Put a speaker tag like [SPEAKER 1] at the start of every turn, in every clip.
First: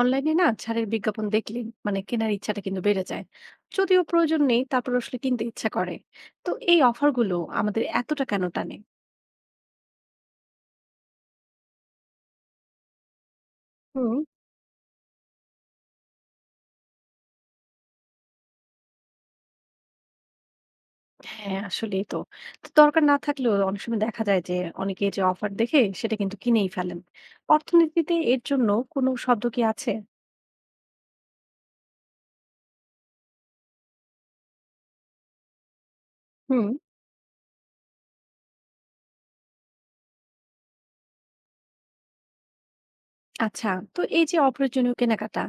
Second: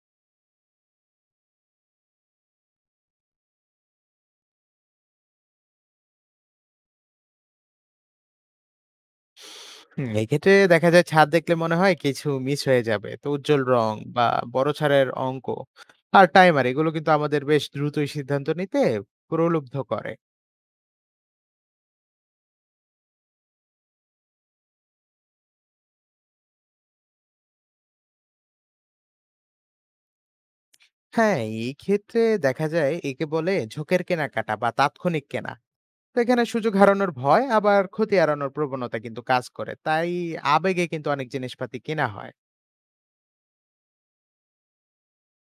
[SPEAKER 1] অনলাইনে না ছাড়ের বিজ্ঞাপন দেখলে মানে কেনার ইচ্ছাটা কিন্তু বেড়ে যায়। যদিও প্রয়োজন নেই, তারপর আসলে কিনতে ইচ্ছা করে। তো এই অফারগুলো আমাদের এতটা কেন টানে?
[SPEAKER 2] হুম, এক্ষেত্রে দেখা যায় ছাদ দেখলে মনে হয় কিছু মিস হয়ে যাবে। তো উজ্জ্বল রং
[SPEAKER 1] হুম।
[SPEAKER 2] বা বড় ছাড়ের অঙ্ক আর টাইমার এগুলো কিন্তু আমাদের বেশ দ্রুতই সিদ্ধান্ত নিতে প্রলুব্ধ করে।
[SPEAKER 1] হ্যাঁ, আসলেই তো। তো দরকার না থাকলেও অনেক সময় দেখা যায় যে অনেকে যে অফার দেখে সেটা কিন্তু কিনেই ফেলেন। অর্থনীতিতে এর জন্য কোনো শব্দ কি আছে?
[SPEAKER 2] হ্যাঁ, এই ক্ষেত্রে দেখা যায় একে বলে ঝোঁকের কেনাকাটা বা তাৎক্ষণিক কেনা। তো এখানে
[SPEAKER 1] হুম।
[SPEAKER 2] সুযোগ হারানোর ভয়, আবার ক্ষতি এড়ানোর প্রবণতা কিন্তু কাজ করে, তাই আবেগে কিন্তু অনেক জিনিসপাতি কেনা হয়।
[SPEAKER 1] আচ্ছা। তো এই যে অপ্রয়োজনীয় কেনাকাটা,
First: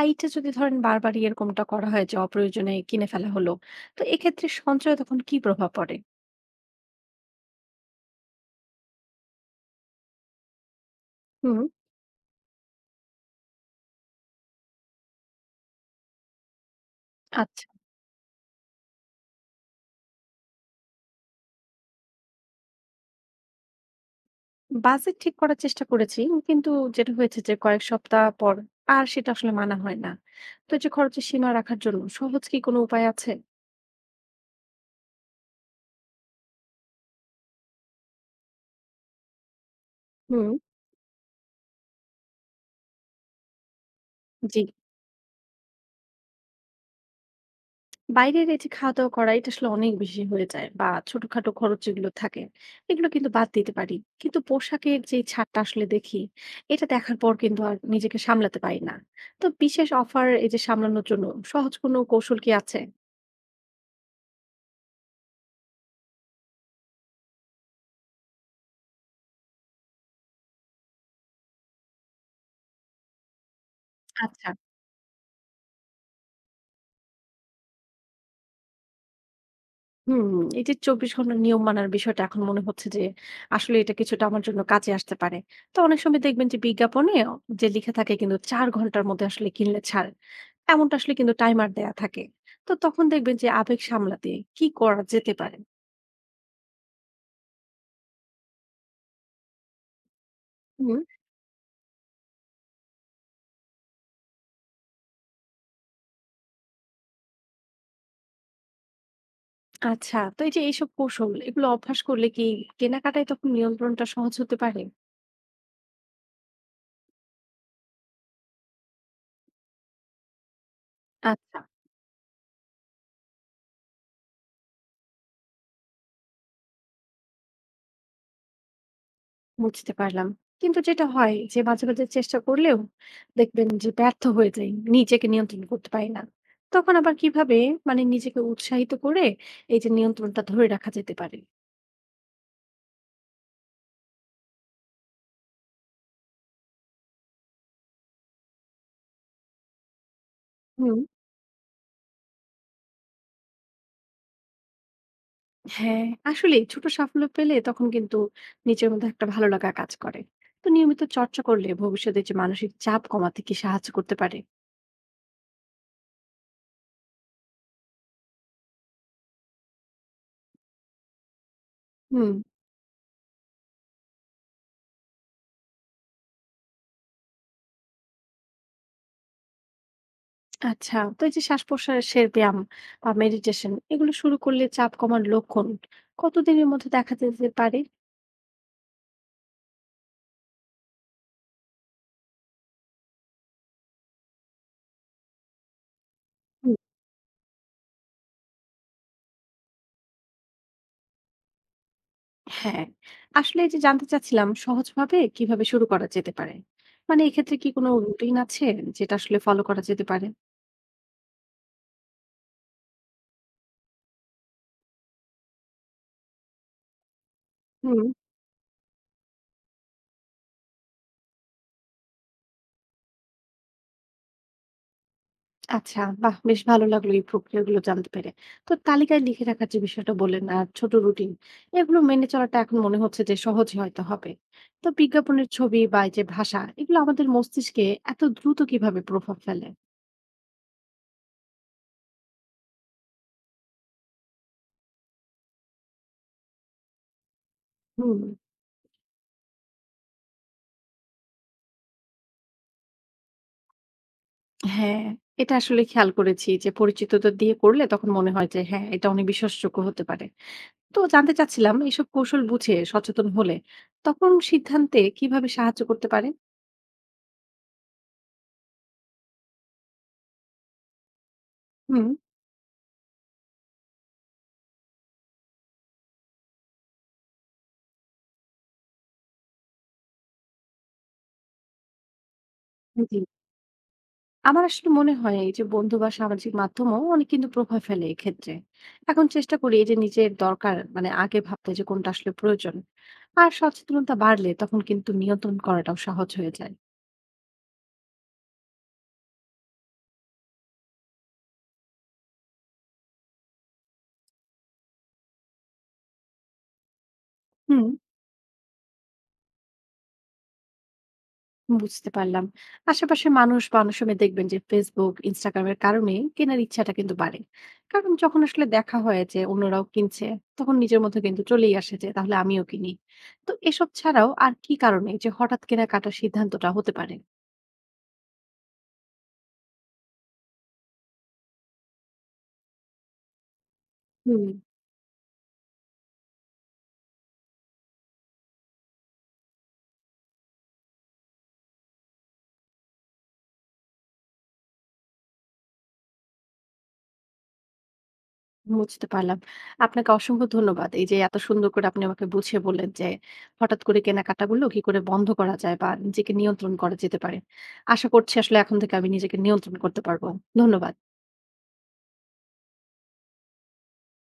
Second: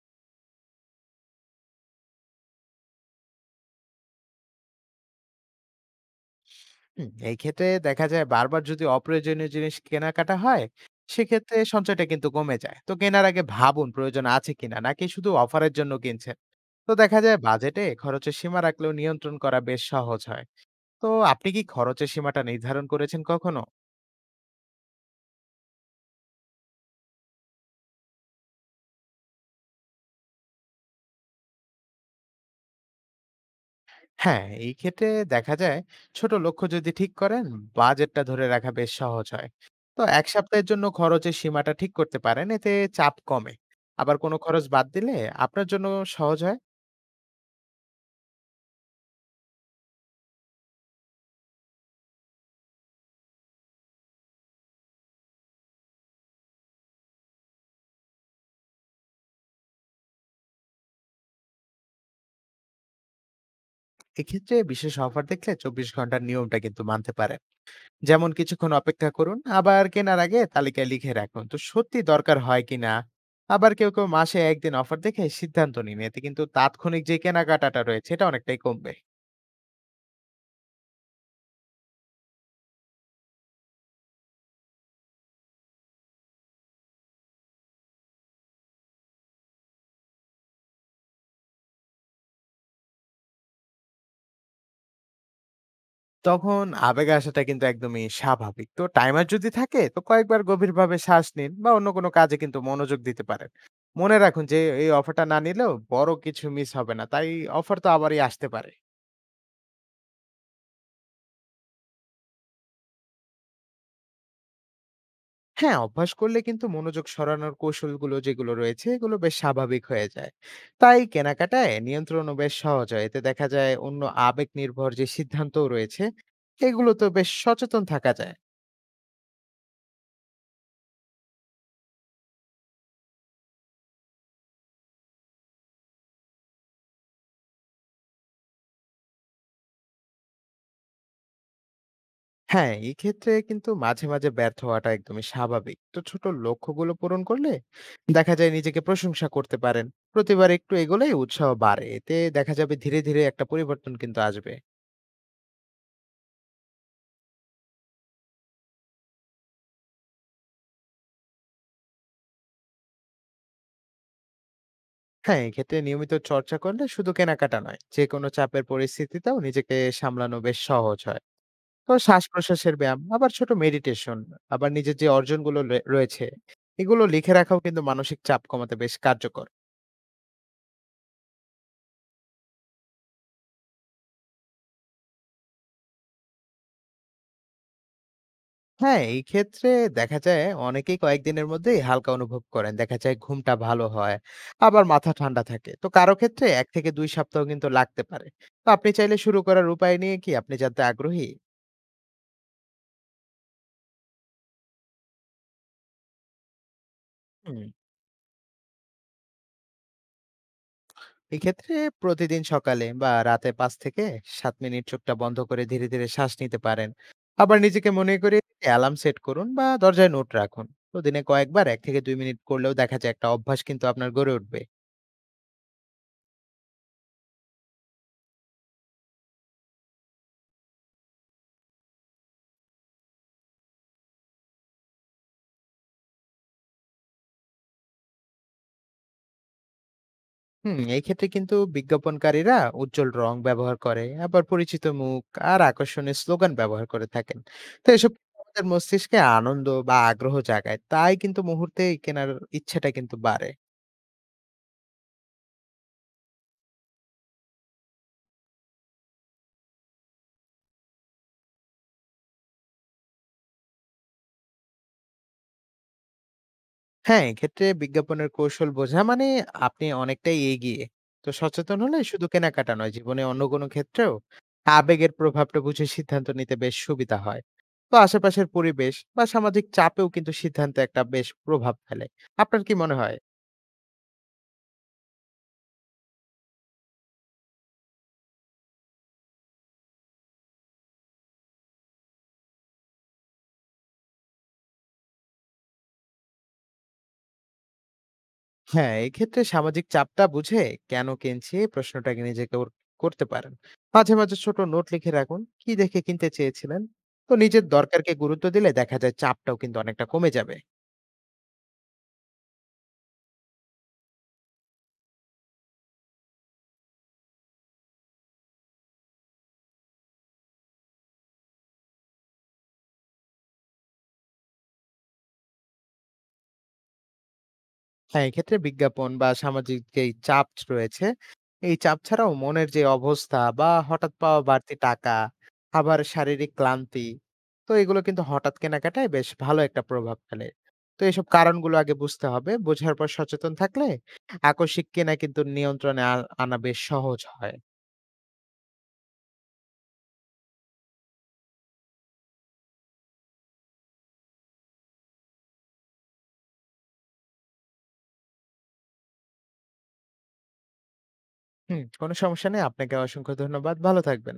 [SPEAKER 1] এইটা যদি ধরেন বারবারই এরকমটা করা হয় যে অপ্রয়োজনে কিনে ফেলা হলো, তো এক্ষেত্রে সঞ্চয়ে তখন কি প্রভাব পড়ে?
[SPEAKER 2] হুম, এই ক্ষেত্রে দেখা যায় বারবার যদি অপ্রয়োজনীয় জিনিস কেনাকাটা হয়, সেক্ষেত্রে সঞ্চয়টা কিন্তু কমে যায়। তো কেনার আগে ভাবুন প্রয়োজন আছে কিনা, নাকি শুধু অফারের জন্য কিনছেন। তো দেখা যায়
[SPEAKER 1] হুম।
[SPEAKER 2] বাজেটে খরচের সীমা রাখলেও নিয়ন্ত্রণ করা বেশ সহজ হয়। তো আপনি কি খরচের সীমাটা নির্ধারণ করেছেন কখনো?
[SPEAKER 1] বাজেট ঠিক করার চেষ্টা করেছি। কিন্তু যেটা হয়েছে যে কয়েক সপ্তাহ পর আর সেটা আসলে মানা হয় না। তো এই যে খরচের সীমা রাখার জন্য সহজ কি কোনো উপায় আছে?
[SPEAKER 2] হ্যাঁ, এই ক্ষেত্রে দেখা যায় ছোট লক্ষ্য যদি ঠিক করেন, বাজেটটা ধরে রাখা বেশ সহজ হয়। তো ১
[SPEAKER 1] হুম।
[SPEAKER 2] সপ্তাহের জন্য খরচের সীমাটা ঠিক করতে পারেন, এতে চাপ কমে। আবার কোনো
[SPEAKER 1] জি।
[SPEAKER 2] খরচ বাদ দিলে আপনার জন্য সহজ হয়।
[SPEAKER 1] বাইরের এই যে খাওয়া-দাওয়া করা এটা আসলে অনেক বেশি হয়ে যায় বা ছোটখাটো খরচ যেগুলো থাকে, এগুলো কিন্তু বাদ দিতে পারি। কিন্তু পোশাকের যে ছাড়টা আসলে দেখি, এটা দেখার পর কিন্তু আর নিজেকে সামলাতে পারি না। তো বিশেষ অফার এই যে সামলানোর জন্য সহজ কোনো কৌশল কি আছে?
[SPEAKER 2] এক্ষেত্রে বিশেষ অফার দেখলে ২৪ ঘন্টার নিয়মটা কিন্তু মানতে পারেন। যেমন কিছুক্ষণ অপেক্ষা করুন, আবার কেনার আগে তালিকায় লিখে রাখুন তো সত্যি দরকার হয় কিনা। আবার কেউ কেউ মাসে
[SPEAKER 1] আচ্ছা।
[SPEAKER 2] একদিন অফার দেখে সিদ্ধান্ত নিন, এতে কিন্তু তাৎক্ষণিক যে কেনাকাটাটা রয়েছে এটা অনেকটাই কমবে।
[SPEAKER 1] হুম, এই যে ২৪ ঘন্টা নিয়ম মানার বিষয়টা এখন মনে হচ্ছে যে আসলে এটা কিছুটা আমার জন্য কাজে আসতে পারে। তো অনেক সময় দেখবেন যে বিজ্ঞাপনে যে লিখে থাকে কিন্তু ৪ ঘন্টার মধ্যে আসলে কিনলে ছাড়। এমনটা আসলে কিন্তু টাইমার দেয়া থাকে। তো তখন দেখবেন যে আবেগ সামলাতে কি করা যেতে পারে?
[SPEAKER 2] তখন আবেগ আসাটা কিন্তু একদমই স্বাভাবিক। তো টাইমার যদি থাকে, তো কয়েকবার গভীরভাবে
[SPEAKER 1] হুম।
[SPEAKER 2] শ্বাস নিন বা অন্য কোনো কাজে কিন্তু মনোযোগ দিতে পারেন। মনে রাখুন যে এই অফারটা না নিলেও বড় কিছু মিস হবে না, তাই অফার তো আবারই আসতে পারে।
[SPEAKER 1] আচ্ছা, তো এই যে এইসব কৌশল এগুলো অভ্যাস করলে কি কেনাকাটায় তখন নিয়ন্ত্রণটা সহজ হতে পারে?
[SPEAKER 2] হ্যাঁ, অভ্যাস করলে কিন্তু মনোযোগ সরানোর কৌশলগুলো যেগুলো রয়েছে, এগুলো বেশ স্বাভাবিক হয়ে যায়। তাই
[SPEAKER 1] আচ্ছা।
[SPEAKER 2] কেনাকাটায় নিয়ন্ত্রণও বেশ সহজ হয়। এতে দেখা যায় অন্য আবেগ নির্ভর যে সিদ্ধান্তও রয়েছে, এগুলো তো বেশ সচেতন থাকা যায়।
[SPEAKER 1] বুঝতে পারলাম। কিন্তু যেটা হয় যে মাঝে, মাঝে চেষ্টা করলেও দেখবেন যে ব্যর্থ হয়ে যাই। নিজেকে নিয়ন্ত্রণ করতে পারি না। তখন আবার কিভাবে মানে নিজেকে উৎসাহিত করে এই যে নিয়ন্ত্রণটা ধরে রাখা যেতে পারে?
[SPEAKER 2] হ্যাঁ, এই ক্ষেত্রে কিন্তু মাঝে, মাঝে ব্যর্থ হওয়াটা একদমই স্বাভাবিক। তো ছোট লক্ষ্যগুলো পূরণ করলে দেখা যায় নিজেকে প্রশংসা করতে পারেন। প্রতিবার একটু
[SPEAKER 1] হুম।
[SPEAKER 2] এগোলেই উৎসাহ বাড়ে। এতে দেখা যাবে ধীরে, ধীরে একটা পরিবর্তন কিন্তু আসবে।
[SPEAKER 1] হ্যাঁ, আসলেই ছোট সাফল্য পেলে তখন কিন্তু নিজের মধ্যে একটা ভালো লাগা কাজ করে। তো নিয়মিত চর্চা করলে ভবিষ্যতে যে মানসিক চাপ কমাতে কি সাহায্য করতে পারে?
[SPEAKER 2] হ্যাঁ, এক্ষেত্রে নিয়মিত চর্চা করলে শুধু কেনাকাটা নয়, যেকোনো চাপের পরিস্থিতিতেও নিজেকে সামলানো বেশ সহজ হয়। তো
[SPEAKER 1] হুম।
[SPEAKER 2] শ্বাস-প্রশ্বাসের ব্যায়াম, আবার ছোট মেডিটেশন, আবার নিজের যে অর্জনগুলো রে রয়েছে, এগুলো লিখে রাখাও কিন্তু মানসিক চাপ কমাতে বেশ কার্যকর।
[SPEAKER 1] আচ্ছা, তো এই যে শ্বাস-প্রশ্বাসের ব্যায়াম বা মেডিটেশন এগুলো শুরু করলে চাপ কমার লক্ষণ কতদিনের মধ্যে দেখা যেতে পারে?
[SPEAKER 2] হ্যাঁ, এই ক্ষেত্রে দেখা যায় অনেকেই কয়েকদিনের মধ্যেই হালকা অনুভব করেন। দেখা যায় ঘুমটা ভালো হয়, আবার মাথা ঠান্ডা থাকে। তো কারো ক্ষেত্রে ১ থেকে ২ সপ্তাহ কিন্তু লাগতে পারে। তো আপনি চাইলে শুরু করার উপায় নিয়ে কি আপনি জানতে আগ্রহী?
[SPEAKER 1] হ্যাঁ। আসলে এই যে জানতে চাচ্ছিলাম সহজভাবে কিভাবে শুরু করা যেতে পারে, মানে এক্ষেত্রে
[SPEAKER 2] হুম
[SPEAKER 1] কি কোনো রুটিন আছে যেটা আসলে ফলো করা যেতে পারে?
[SPEAKER 2] এক্ষেত্রে প্রতিদিন সকালে বা রাতে ৫ থেকে ৭ মিনিট চোখটা বন্ধ করে ধীরে, ধীরে শ্বাস নিতে পারেন। আবার নিজেকে
[SPEAKER 1] হুম।
[SPEAKER 2] মনে করিয়ে দিতে অ্যালার্ম সেট করুন বা দরজায় নোট রাখুন। তো দিনে কয়েকবার ১ থেকে ২ মিনিট করলেও দেখা যায় একটা অভ্যাস কিন্তু আপনার গড়ে উঠবে।
[SPEAKER 1] আচ্ছা, বাহ, বেশ ভালো লাগলো এই প্রক্রিয়াগুলো জানতে পেরে। তো তালিকায় লিখে রাখার যে বিষয়টা বললেন আর ছোট রুটিন, এগুলো মেনে চলাটা এখন মনে হচ্ছে যে সহজ হয়তো হবে। তো বিজ্ঞাপনের ছবি বা এই যে ভাষা এগুলো আমাদের মস্তিষ্কে এত দ্রুত কিভাবে প্রভাব ফেলে?
[SPEAKER 2] হুম, এই ক্ষেত্রে কিন্তু বিজ্ঞাপনকারীরা উজ্জ্বল রং ব্যবহার করে, আবার পরিচিত মুখ আর আকর্ষণীয় স্লোগান ব্যবহার করে থাকেন। তো এসব
[SPEAKER 1] হুম।
[SPEAKER 2] আমাদের মস্তিষ্কে আনন্দ বা আগ্রহ জাগায়। তাই কিন্তু মুহূর্তেই কেনার ইচ্ছাটা কিন্তু বাড়ে।
[SPEAKER 1] হ্যাঁ, এটা আসলে খেয়াল করেছি যে পরিচিতদের দিয়ে করলে তখন মনে হয় যে হ্যাঁ এটা অনেক বিশ্বাসযোগ্য হতে পারে। তো জানতে চাচ্ছিলাম এইসব কৌশল বুঝে সচেতন হলে তখন সিদ্ধান্তে কিভাবে সাহায্য করতে পারে?
[SPEAKER 2] হ্যাঁ, এক্ষেত্রে বিজ্ঞাপনের কৌশল বোঝা মানে আপনি অনেকটাই এগিয়ে। তো সচেতন হলে
[SPEAKER 1] হুম।
[SPEAKER 2] শুধু কেনাকাটা নয়, জীবনে অন্য কোনো ক্ষেত্রেও আবেগের প্রভাবটা বুঝে সিদ্ধান্ত নিতে বেশ সুবিধা হয়। তো আশেপাশের পরিবেশ বা সামাজিক চাপেও কিন্তু সিদ্ধান্তে একটা বেশ প্রভাব ফেলে। আপনার কি মনে হয়?
[SPEAKER 1] জি। আমার আসলে মনে হয় এই যে বন্ধু বা সামাজিক মাধ্যমও অনেক কিন্তু প্রভাব ফেলে এক্ষেত্রে। এখন চেষ্টা করি এই যে নিজের দরকার, মানে আগে ভাবতে যে কোনটা আসলে প্রয়োজন। আর সচেতনতা বাড়লে তখন কিন্তু নিয়ন্ত্রণ করাটাও সহজ হয়ে যায়।
[SPEAKER 2] হ্যাঁ, এক্ষেত্রে সামাজিক চাপটা বুঝে কেন কিনছি এই প্রশ্নটাকে নিজেকে ওর করতে পারেন। মাঝে, মাঝে ছোট নোট লিখে রাখুন, কি দেখে কিনতে চেয়েছিলেন? তো নিজের
[SPEAKER 1] হুম।
[SPEAKER 2] দরকারকে গুরুত্ব দিলে দেখা যায় চাপটাও কিন্তু অনেকটা কমে যাবে।
[SPEAKER 1] বুঝতে পারলাম। আশেপাশের মানুষ বা অনেক সময় দেখবেন যে Facebook, Instagram এর কারণে কেনার ইচ্ছাটা কিন্তু বাড়ে। কারণ যখন আসলে দেখা হয় যে অন্যরাও কিনছে, তখন নিজের মধ্যে কিন্তু চলেই আসে যে তাহলে আমিও কিনি। তো এসব ছাড়াও আর কি কারণে যে হঠাৎ কেনাকাটার সিদ্ধান্তটা হতে পারে?
[SPEAKER 2] হ্যাঁ, এক্ষেত্রে বিজ্ঞাপন বা সামাজিক যেই চাপ রয়েছে, এই চাপ ছাড়াও মনের যে অবস্থা বা হঠাৎ পাওয়া
[SPEAKER 1] হুম।
[SPEAKER 2] বাড়তি টাকা, আবার শারীরিক ক্লান্তি, তো এগুলো কিন্তু হঠাৎ কেনাকাটায় বেশ ভালো একটা প্রভাব ফেলে। তো এসব কারণগুলো আগে বুঝতে হবে। বোঝার পর সচেতন থাকলে আকস্মিক কেনা কিন্তু নিয়ন্ত্রণে আনা বেশ সহজ হয়।
[SPEAKER 1] বুঝতে পারলাম। আপনাকে অসংখ্য ধন্যবাদ। এই যে এত সুন্দর করে আপনি আমাকে বুঝিয়ে বললেন যে হঠাৎ করে কেনাকাটাগুলো কি করে বন্ধ করা যায় বা নিজেকে নিয়ন্ত্রণ করা যেতে পারে। আশা করছি আসলে এখন থেকে আমি নিজেকে নিয়ন্ত্রণ করতে পারবো। ধন্যবাদ।
[SPEAKER 2] হুম, কোনো সমস্যা নেই। আপনাকে অসংখ্য ধন্যবাদ। ভালো থাকবেন।